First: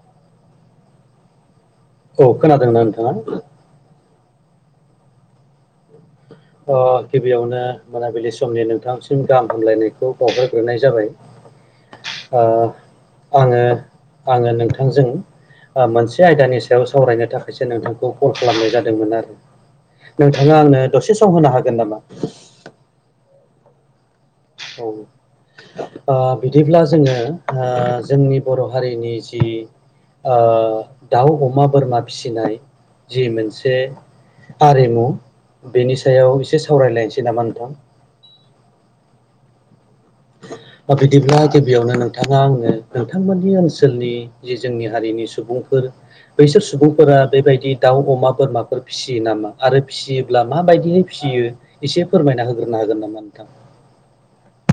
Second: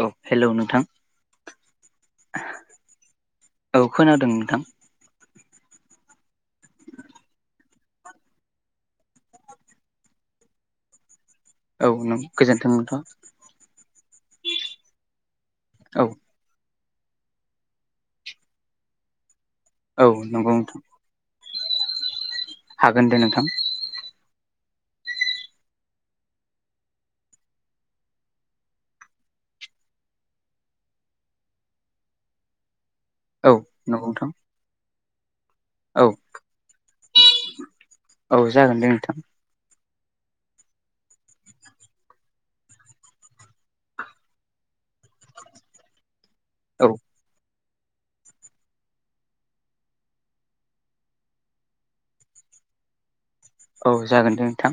औ हेल' नोंथां औ खोनादोंना नोंथाङा [unintelligible] नोंथां ओ गिबियावनो मोनाबिलि समनि नोंथांसिम गाहाम हामलायनायखौ बावहरग्रोनाय जाबाय औ नों ओ गोजोन्थों नोंथां आङो आङो नोंथांजों ओ औ मोनसे आयदानि सायाव सावरायनो थाखायसो नोंथांखौ कल खालामनाय जादोंमोन आरो औ नंगौ नोंथाङा नोंथां आंनो दसे सम होनो हागोन नामा हागोन दे नोंथां औ ओ बिदिब्ला जोङो ओ जोंनि बर' हारिनि जि ओ दाउ अमा बोरमा फिसिनाय जि औ मोनसे नंगौ नोंथां आरिमु बेनि औ सायाव एसे सावरायलायनोसै नामा नोंथां औ जागोन दे नोंथां [unintelligible] बिदिब्ला गिबियावनो नोंथाङा आङो नोंथांमोननि ओनसोलनि जि जोंनि हारिनि सुबुंफोर बैसोर औ सुबुंफोरा बेबायदि दाउ अमा बोरमाफोर फिसियो नामा आरो फिसियोब्ला माबायदिहै फिसियो एसे फोरमायना होग्रोनो हागोन नामा नोंथां औ जागोन दे नोंथां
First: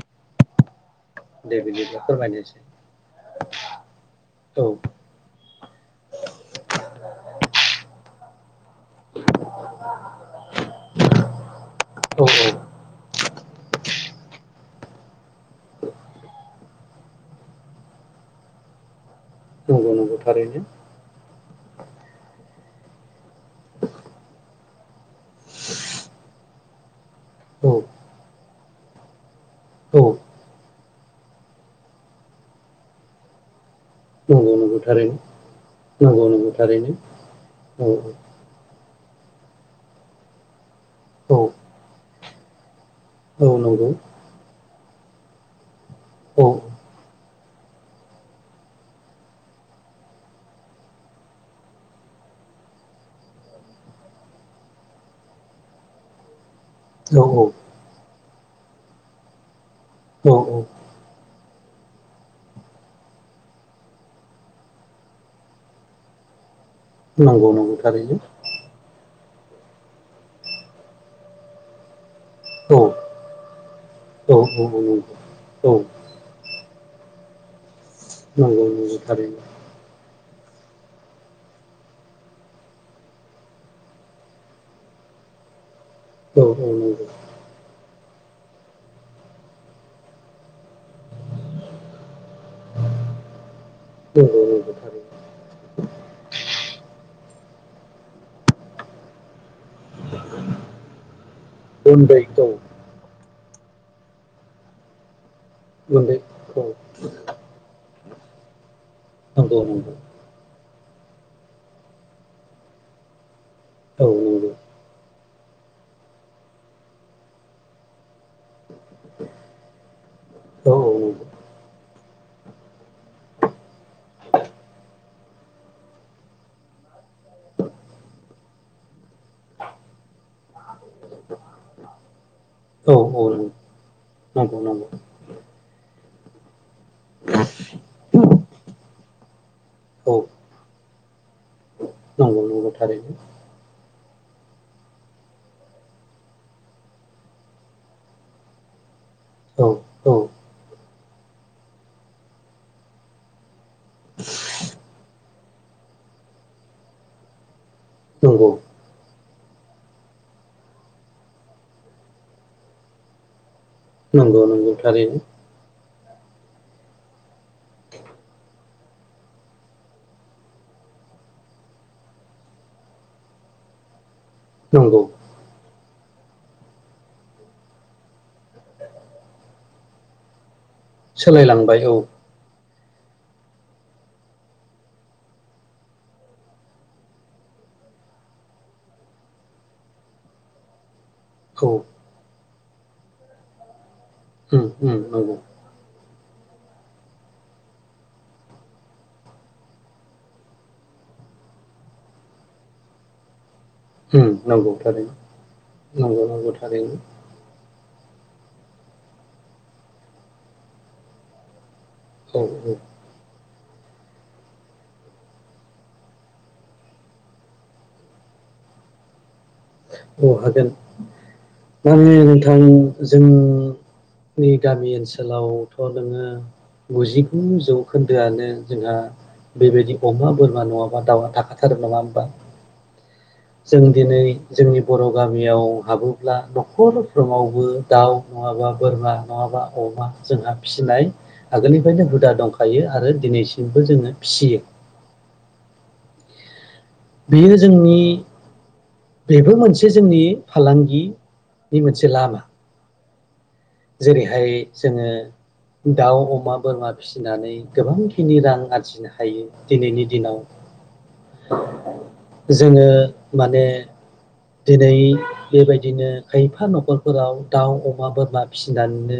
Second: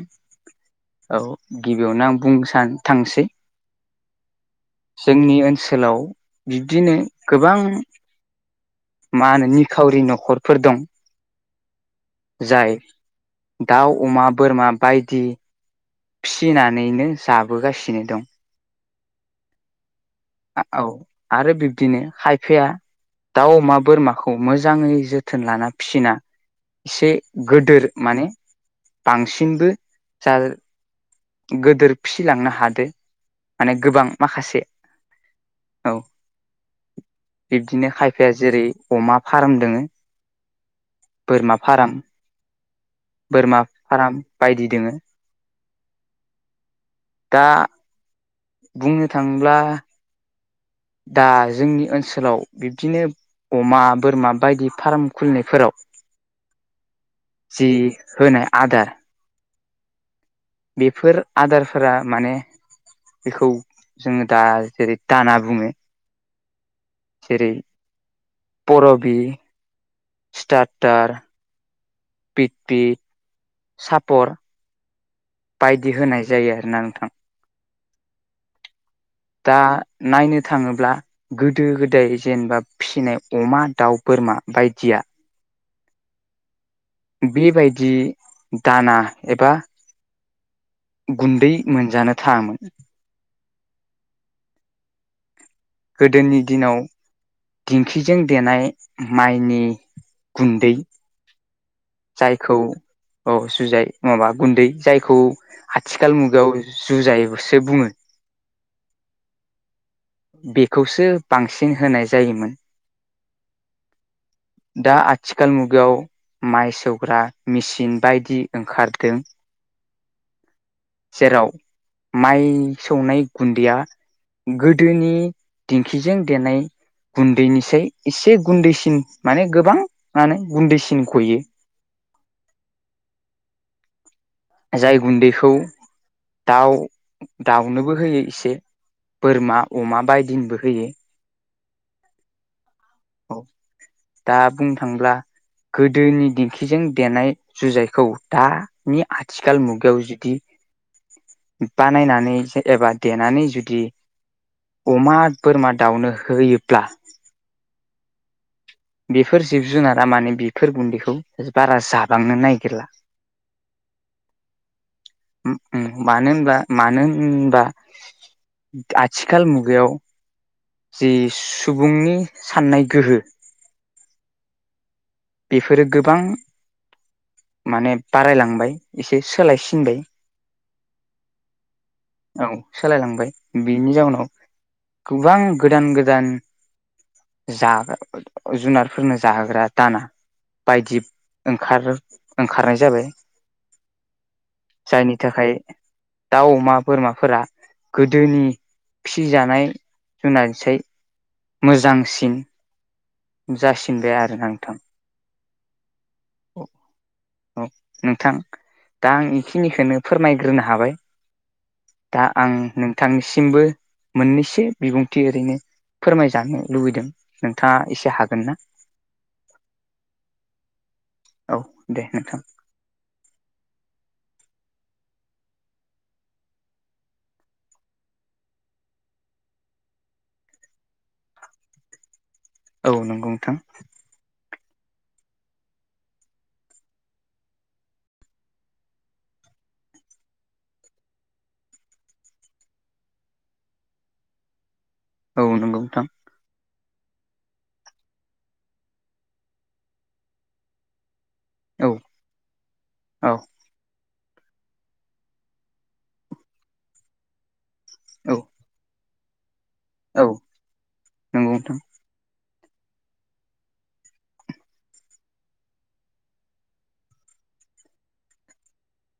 औ दे बिदिब्ला गिबियावनो आं बुंनो फोरमायनोसै सा थांसै औ जोंनि ओनसोलाव बिब्दिनो गोबां मा होनो निखावरि न'खरफोर दं औ जाय दाउ अमा बोरमा बायदि फिनानैनो जाबोगासिनो दं नंगौ नंगौ थारैनो औ आरो बिब्दिनो खायफाया दाउ अमा बोरमाखौ मोजाङै जोथोन लाना फिसिना एसे औ गोदोर माने बांसिनबो औ जा गोदोर फिसिलांनो हादो माने गोबां नंगौ माखासे नंगौ थारैनो औ नंगौ नंगौ थारैनो औ बिब्दिनो खायफाया जेरै अमा फार्म दोङो औ बोरमा फार्म बोरमा नंगौ फार्म बायदि दोङो औ दा बुंनो थाङोब्ला दा जोंनि ओनसोलाव बिब्दिनो अमा बोरमा बायदि फार्म खुलिनायफोराव औ औ जि होनाय आदार औ औ बेफोर आदारफोरा माने बेखौ जोङो दा जेरै दाना बुङो नंगौ जेरै नंगौ थारैनो स्टारटार पिट पि औ सापर औ नंगौ औ बायदि होनाय जायो आरोना नोंथां औ औ नंगौ नंगौ थारैनो दा नायनो थाङोब्ला गोदो गोदाय जेनेबा फिसिनाय अमा दाउ बोरमा बायदिया औ बेबायदि दाना एबा गुन्दै मोनजानो थाङामोन नंगौ नंगौ गोदोनि दिनाव दिंख्रिजों देनाय माइनि गुन्दै गुन्दैखौ जायखौ औ जुजाय माबा गुन्दै जायखौ आथिखाल मुगायाव गुन्दैखौ जुजायसो बुङो नंगौ' नंगौ खौसो बांसिन होनाय जायोमोन। औ नोंगौ दा आथिखाल मुगायाव माइ सौग्रा मेसिन बायदि ओंखारदों। जेराव औ माइ सौनाय गुन्दैया गोदोनि दिंखिजों देनाय गुन्दैनिसाय एसे गुन्दैसिन माने गोबां मानो गुन्दैसिन गयो औ नंगौ जाय गुन्दैखौ दाउ दाउनोबो होयो एसे बोरमा अमा औ बायदिनिबो होयो। औ [inaudible] दा बुंनो थांब्ला गोदोनि दिेंखिजों देनाय जुजाइखौ दानि औ आथिखाल मुगायाव जुदि [inaudible] बानायनानै एबा देनानै जुदि अमा बोरमा दाउनो होयोब्ला नंगौ बेफोर जिब जुनारा माने बेफोर गुन्दैखौ बारा जाबांनो नागिरला नंगौ नंगौ थारैनो मानो होनबा मानो होनबा आथिखाल मुगायाव जि सुबुंनि साननाय गोहो नंगौ बेफोरो गोबां माने बारायलांबाय एसे सोलायसिनबाय सोलायलांबाय औ औ सोलायलांबाय बेनि जाउनाव गोबां गोदान गोदान जाग्रा जुनारफोरनो जाहोग्रा दाना बायदि औ ओंखार ओंखारनाय जाबाय जायनि औ थाखाय दाउ अमा बोरमाफोरा गोदोनि फिजानाय जुनारसै मोजांसिन जासिदाया आरो नोंगौ नोंथां थारैनो नंगौ नंगौ थारैनो औ नोंथां दा आं बेखिनिखौनो फोरमायग्रोनो हाबाय दा औ आं औ नोंथांनिसिमबो मोननैसो बिबुंथि ओरैनो फोरमायजानो लुबैदों नोंथांङा एसे हागोन ना औ। औ हागोन दे नोंथां जों नि गामि ओनसोलावथ' नोंङो गुजिगु जौखोन्दोआनो जोंहा बेबायदि अमा बोरमा नंङा बा दाउया थाखाथारो नंङा होमबा। औ नंगौ नोंथां। जों दिनै जोंनि बर' गामियाव हाबोब्ला न'खरफ्रङावबो दाउ नंङाबा बोरमा नङाबा बा अमा जोंहा फिसिनाय आगोलनिफ्रायनो हुदा दंखायो आरो दिनैसिमबो जोंङो फिसि यो औ नंगौ नोंथां बेयो जोंनि बेबो मोनसे जोंनि फालांगि बे औ मोनसे लाम औ जेरैहाय जोंङो दाउ अमा बोरमा फिसिनानै गोबांखिनि औ रां आरजिनो हायो दिनैनि औ दिनाव नंगौ नोंथां जोंङो माने दिनै बेबायदिनो खायफा न'खरफोराव दाउ अमा बोरमा फिसिनानैनो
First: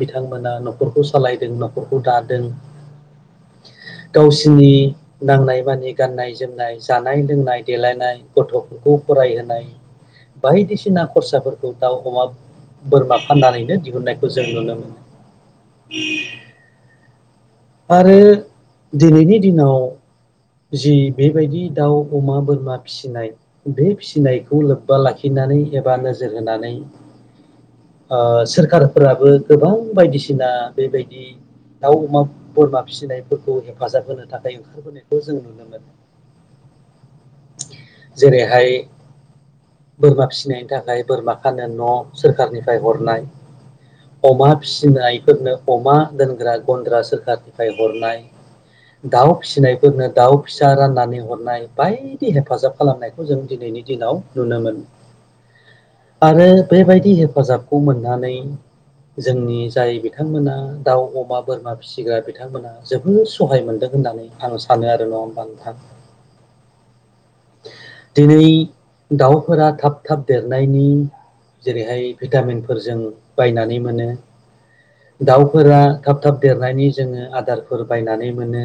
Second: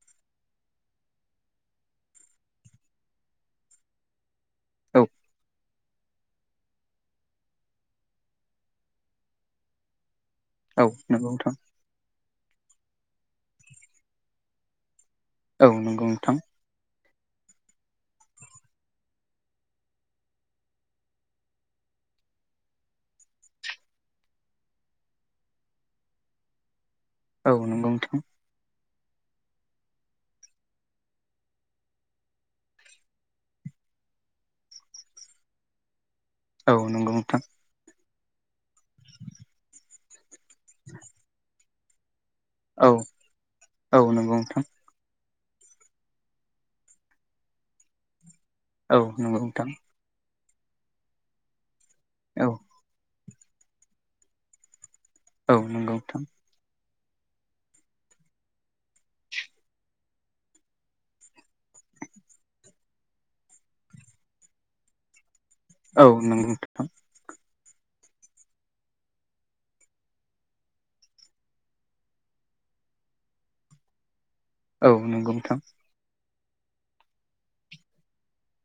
बिथांमोना न'खरखौ सालायदों न'खरखौ दादों गावसि नि औ नांनाय मानि गाननाय जोमनाय जानाय लोंनाय देलायनाय गथ'खौ फरायहोनाय औ बायदिसिना नंगौ नोंथां खरसाफोरखौ दाउ अमा बोरमा फाननानैनो दिहुननायखौ जों नुनो मोनो औ नंगौ नोंथां आरो दिनैनि दिनाव जि बेबायदि दाउ अमा बोरमा फिसिनाय बे फिसिनायखौ लोब्बा लाखि नानै एबा नोजोर होनानै औ नंगौ नोंथां फोराबो गोबां बायदिसिना बेबायदि दाउ अमा बोरमा फिसिनायफोरखौ हेफाजाब होनो थाखाय ओंखारबोनायखौ जों नुनो मोनो औ नंगौ नोंथां जेरैहाय बोरमा फिसिनायनि थाखाय बोरमा खानो न' सोरखारनिफ्राय औ हरनाय औ नंगौ अमा नोंथां फिसिनाय फोरनो अमा दोनग्रा गन्द्रा सोरखारनिफ्राय हरनाय औ दाउ नंगौ नोंथां फिसिनायफोरनो दाउ फिसा राननानै हरनाय बायदि औ हेफाजाब खालामनाय खौ जों दिनैनि दिनाव नुनो मोनो औ नंगौ नोंथां थां आरो बेबायदि हेफाजाबखौ मोननानै जोंनि जाय बिथांमोना दाउ अमा बोरमा फिसिग्रा बिथांमोना जोबोद सहाय मोनदों होननानै आं सानो आरो नंङा होमबा आं औ नंगौ नोंथां दिनै दाउफोरा थाब थाब देरनायनि जेरैहाय भिटामिनफोर जों बायनानै मोनो औ नंगौ नोंथां दाउफोरा थाब थाब देरनायनि जोंङो आदारफोर बायनानै मोनो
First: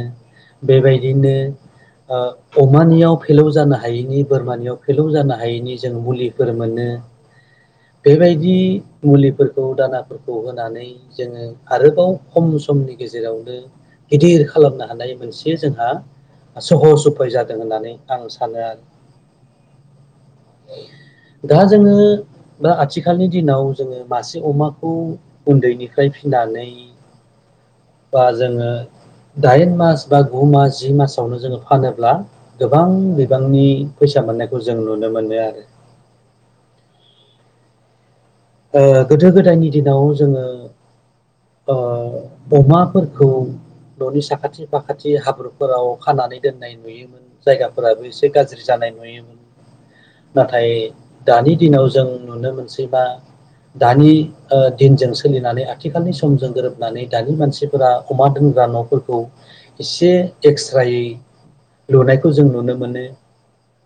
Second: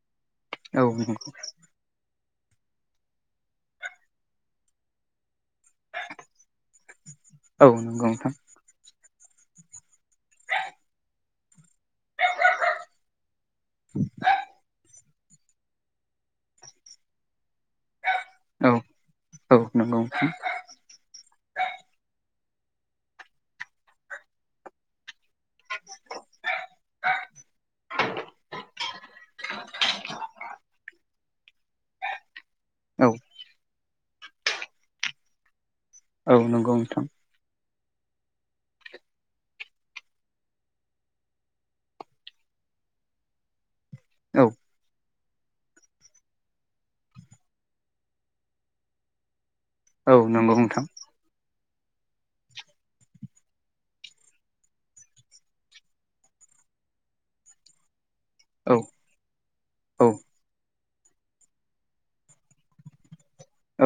औ नंगौ बेबायदिनो ओ अमानियाव फेलौ जानो हायैनि बोरमानियाव फेलौ जानो हायैनि जों मुलिफोर मोनो औ नंगौ नोंथां बेबायदि मुलिफोरखौ दानाफोरखौ होनानै जोंङो आरोबाव खम समनि गेजेरावनो गिदिर खालामनो हानाय मोनसे जोंहा सहस उफाय जादों होननानै आं सानो औ आरो औ नंगौ नोंथां दा जोंङो बा आथिखालनि दिनाव जोङो मासे अमाखौ बाय फिनानै बा जोङो दाइन मास बा गु मास जि मासावनो जोङो फानोब्ला गोबां औ बिबांनि फैसा मोननायखौ जों नुनो मोनो आरो औ नंगौ नोंथां ओ गोदो गोदायनि दिनाव जोङो ओ अमाफोरखौ न'नि औ साखाथि फाखाथि ए हाब्रुफोराव खानानै दोननाय नुयोमोन जायगाफोराबो एसे गाज्रि जानाय नुयोमोन औ नंगौ नाथाय नोंथां दानि दिनाव जों नुनो मोनसैबा दानि ओ दिनजों सोलिनानै आथिखालनि समजों गोरोबनानै दानि मानसिफोरा अमा दोनग्रा औ न'फोरखौ औ एसे ए्क्स रायै लुनायखौ जों नुनो मोनो।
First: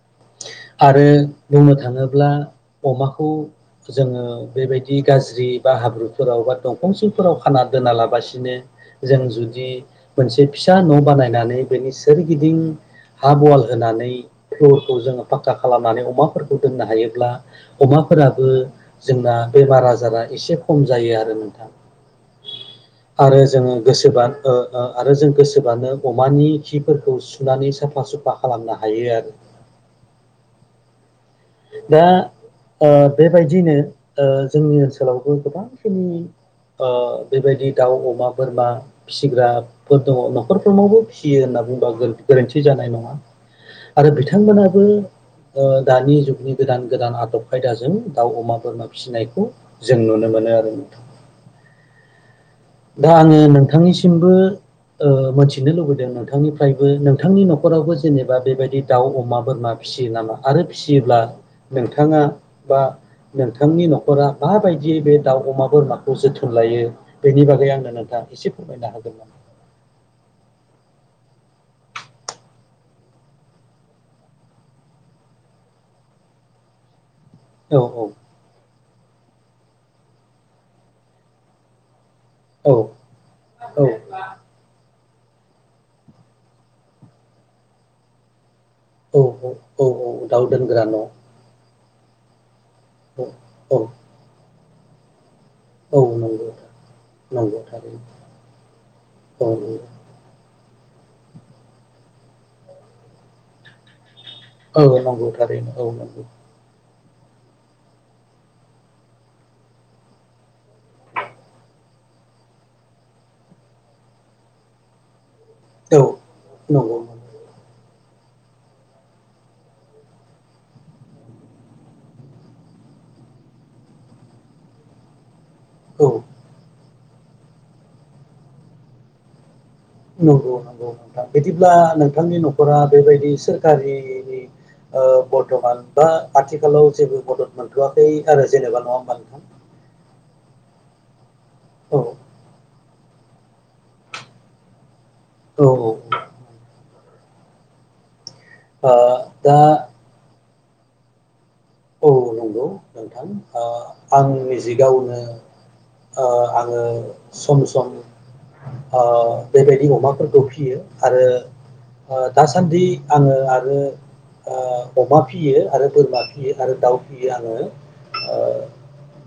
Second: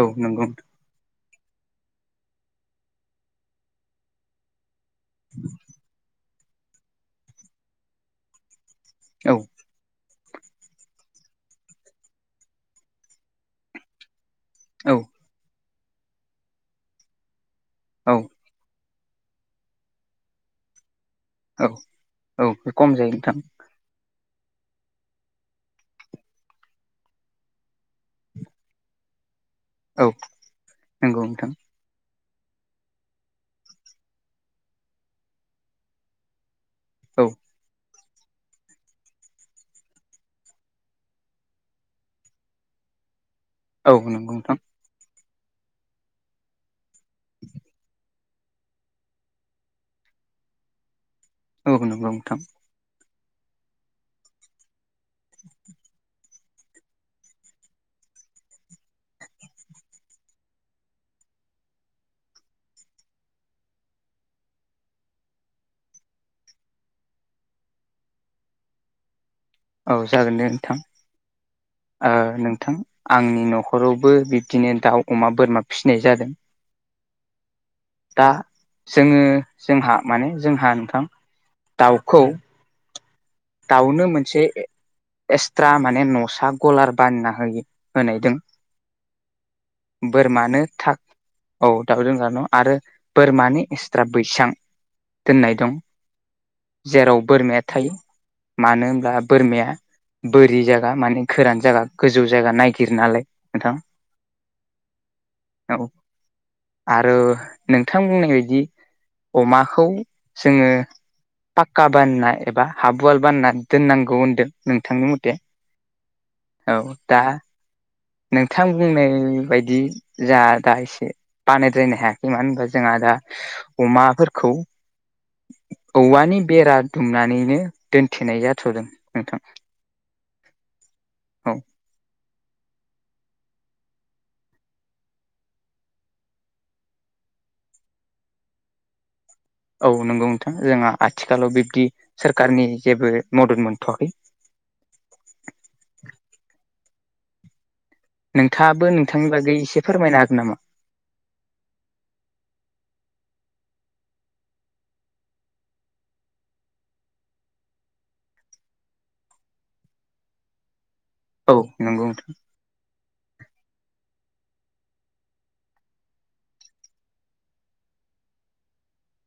औ नंगौ आरो बुंनो थाङोब्ला अमाखौ जोङो बेबायदि गाज्रि बा हाब्रु फोराव बा दंफां सिंफोराव खाना दोना लाबासिनो जों औ जुदि मोनसे फिसा न' बानायनानै बेनि सोरगिदिं हाब वाल होनानै फ्लरखौ औ जोङो फाक्का खालामनानै अमाफोरखौ दोननो हायोब्ला औ अमाफोराबो जोंना बेमार आजारा एसे खम जायो आ औ औ खम जायो नोंथां आरो जोङो गोसोबा नो ओ आरो जों गोसोबानो अमानि खिफोरखौ सुनानै साफा सुफा खालामनो हायो आरो। औ नंगौ नोंथां। दा ओ बेबायदिनो ओ जोंनि ओनसोलावबो गोबांखिनि ओ औ बेबायदि दाउ अ मा बोरमा फिसिग्राफोर दङ न'खरफोरनावबो फिसियो होनना बुंबा गोरोन्थि जानाय नङा। औ आरो नंगौ नोंथां बिथांमोनाबो ओ दानि जुगनि गोदान गोदान आदब खायदाजों दाउ अमा बोरमा फिसिनायखौ जों नुनो मोनो आरो औ नंगौ नोंथां दा आङो नोंथांनिसिमबो ओ मोनथिनो लुबैदों नोंथांनिफ्रायबो नोंथांनि न'खरावबो जेनेबा बेबायदि दाउ अमा बोरमा फिसियो नामा आरो फिसियोब्ला नोंथाङा बा नोंथांनि न'खरा माबायदियै बे दाउ अमा बोरमाखौ जोथो लायो बेनि बागै आंनो नोंथाङा एसे फोरमायनो हागोन नामा? औ जागोन दे नोंथां ओ नोंथां आंनि न'खरावबो बिब्दिनो दाउ अमा बोरमा फिसिनाय जादों। [inaudible] औ औ दा जोङो जोंहा माने जोंहा नोंथां दाउ खौ औ दाउनो मोनसे एक्सट्रा माने न'सा कलार बानायना होयो होनाय दों औ औ दाउ बोरमानो दोनग्रा थाब न' औ औ दाउ दोनग्रा न' आरो बोरमानि औ एक्सट्रा बैसां दोननाय दं औ नंगौ जेराव नंगौ बोरमाया थायो थारैनो मानो होनब्ला औ बोरमाया बोरि जा गा माने गोरान जायगा गोजौ जायगा नायागिर नालाय नोंथां। औ नंगौ थारैनो औ नंगौ आरो नोंथां बुंनाय बायदि अमाखौ जोङो पाक्का बानायना एबा हाब वाल बानना दोननांगौ होनदों नोंथांनि मथे औ औ नंगौ दा नंगौ नोंथां बुंनाय बायदि जा दा एसे बानायद्रायनो हायाखै मानो होनबा जोंहा दा अमाफोरखौ [inaudible] औ औवानि बेरा दुमनानैनो दोनथेनाय जाथदों नोंथां। नंगौ नंगौ नोंथां औ बिदिब्ला नोंथांनि नखरा बेबायदि सोरखारिनि ओ बर्थमान बा आथिखालाव जेबो मदद मोनथआाखै आरो जेनेबा नङा होमबा नोंथां औ नंगौ नोंथां जोंहा आथिखालाव बिब्दि औ सोरखारनि जेबो मदद मोनथवाखै औ ओ नोंथाङाबो नोंथांनि बागै दा एसे फोरमायनो हागोन नामा? औ नंगौ नोंथां आ आं निजि गाववनो आ आङो सम-सम। आ बेबायदि अमाफोरखौ फियो। आरो औ नंगौ नोंथां दासान्दि आङो आरो। आ अमा फियो आरो बोरमा फियो आरो दाउ फियो आङो।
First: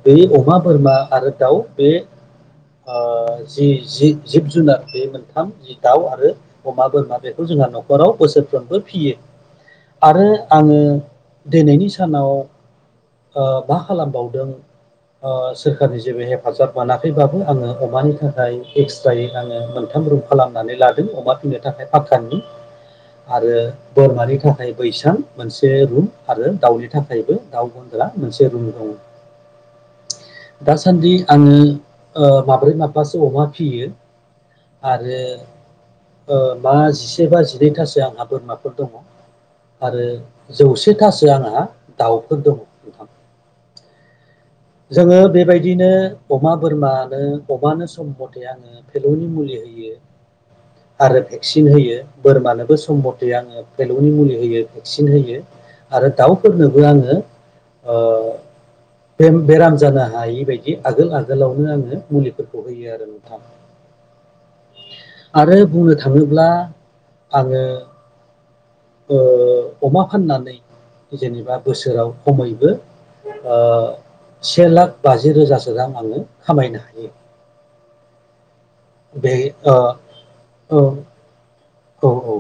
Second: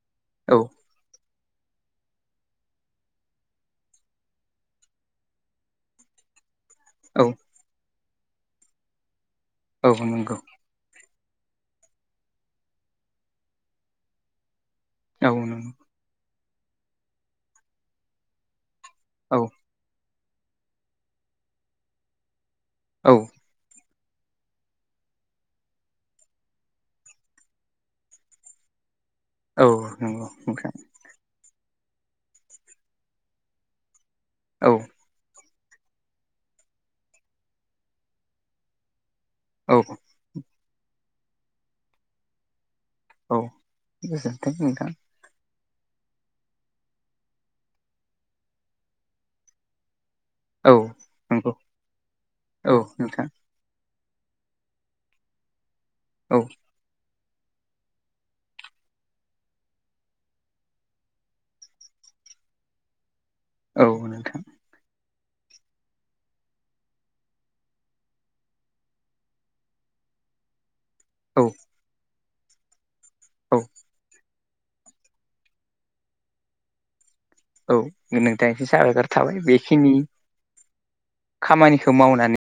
बे अमा, औ बोरमा आरो दाउ बे। आ जि-जि जिब-जुनार बे मोनथाम दाउ आरो। अमा, बोरमा औ बेखौ जोंहा न'खराव बोसोरफ्रोमबो फियो औ आरो नंगौ आङो। दिनैनि सानाव आ मा खालामबावदों। औ आ नंगौ सोरखारनि जेबो हेफाजाब मोनाखैबाबो आङो अमानि थाखाय। एक्स्रायै औ आङो मोनथाम रुम खालामनानै लादों अमा फिनो थाखाय फाक्कानि। औ आरो बोरमानि थाखाय बैसां मोनसे रुम आरो दाावनि। थाखायबो दाउ गन्द्रा मोनसे रुम दं औ नंगौ नोंथां दासान्दि आङो। ओ माब्रै माब्बासो अमा फियो औ आरो। ओ मा जिसे बा जिनैथासो आंहा बोरमाफोर दङ औ आरो। जौसेथासो आंहा दाउफोर दङ। औ [unintelligible] जोङो बेबायदि। दिनो अमा बोरमानो अमानो सम मथे आङो फेलौनि मुलि होयो। औ आरो नंगौ भेक्सिन होयो बोरमानोबो औ सम नोंथां मथे आङो भे। मुलि होयो भेक्सिन होयो आरो औ दाउफोरनोबो आङो। ओ। बे-बेराम जानो हायि बायदि आगोल आगोलावनो आङो मुलिफोरखौ होयो आरो नोंथां। औ नोंथां। आरो बुंनो थाङोब्ला आङो। ओ अमा फाननानै औ जेनेबा बोसोराव खमैबो। आ औ से लाख बाजि रोजासो रां आङो खामायनो हायो। औ नोंथांनिसिम साबायखर बे थाबाय ओ बेखिनि औ खामानि। खौ औ औ मावनानै।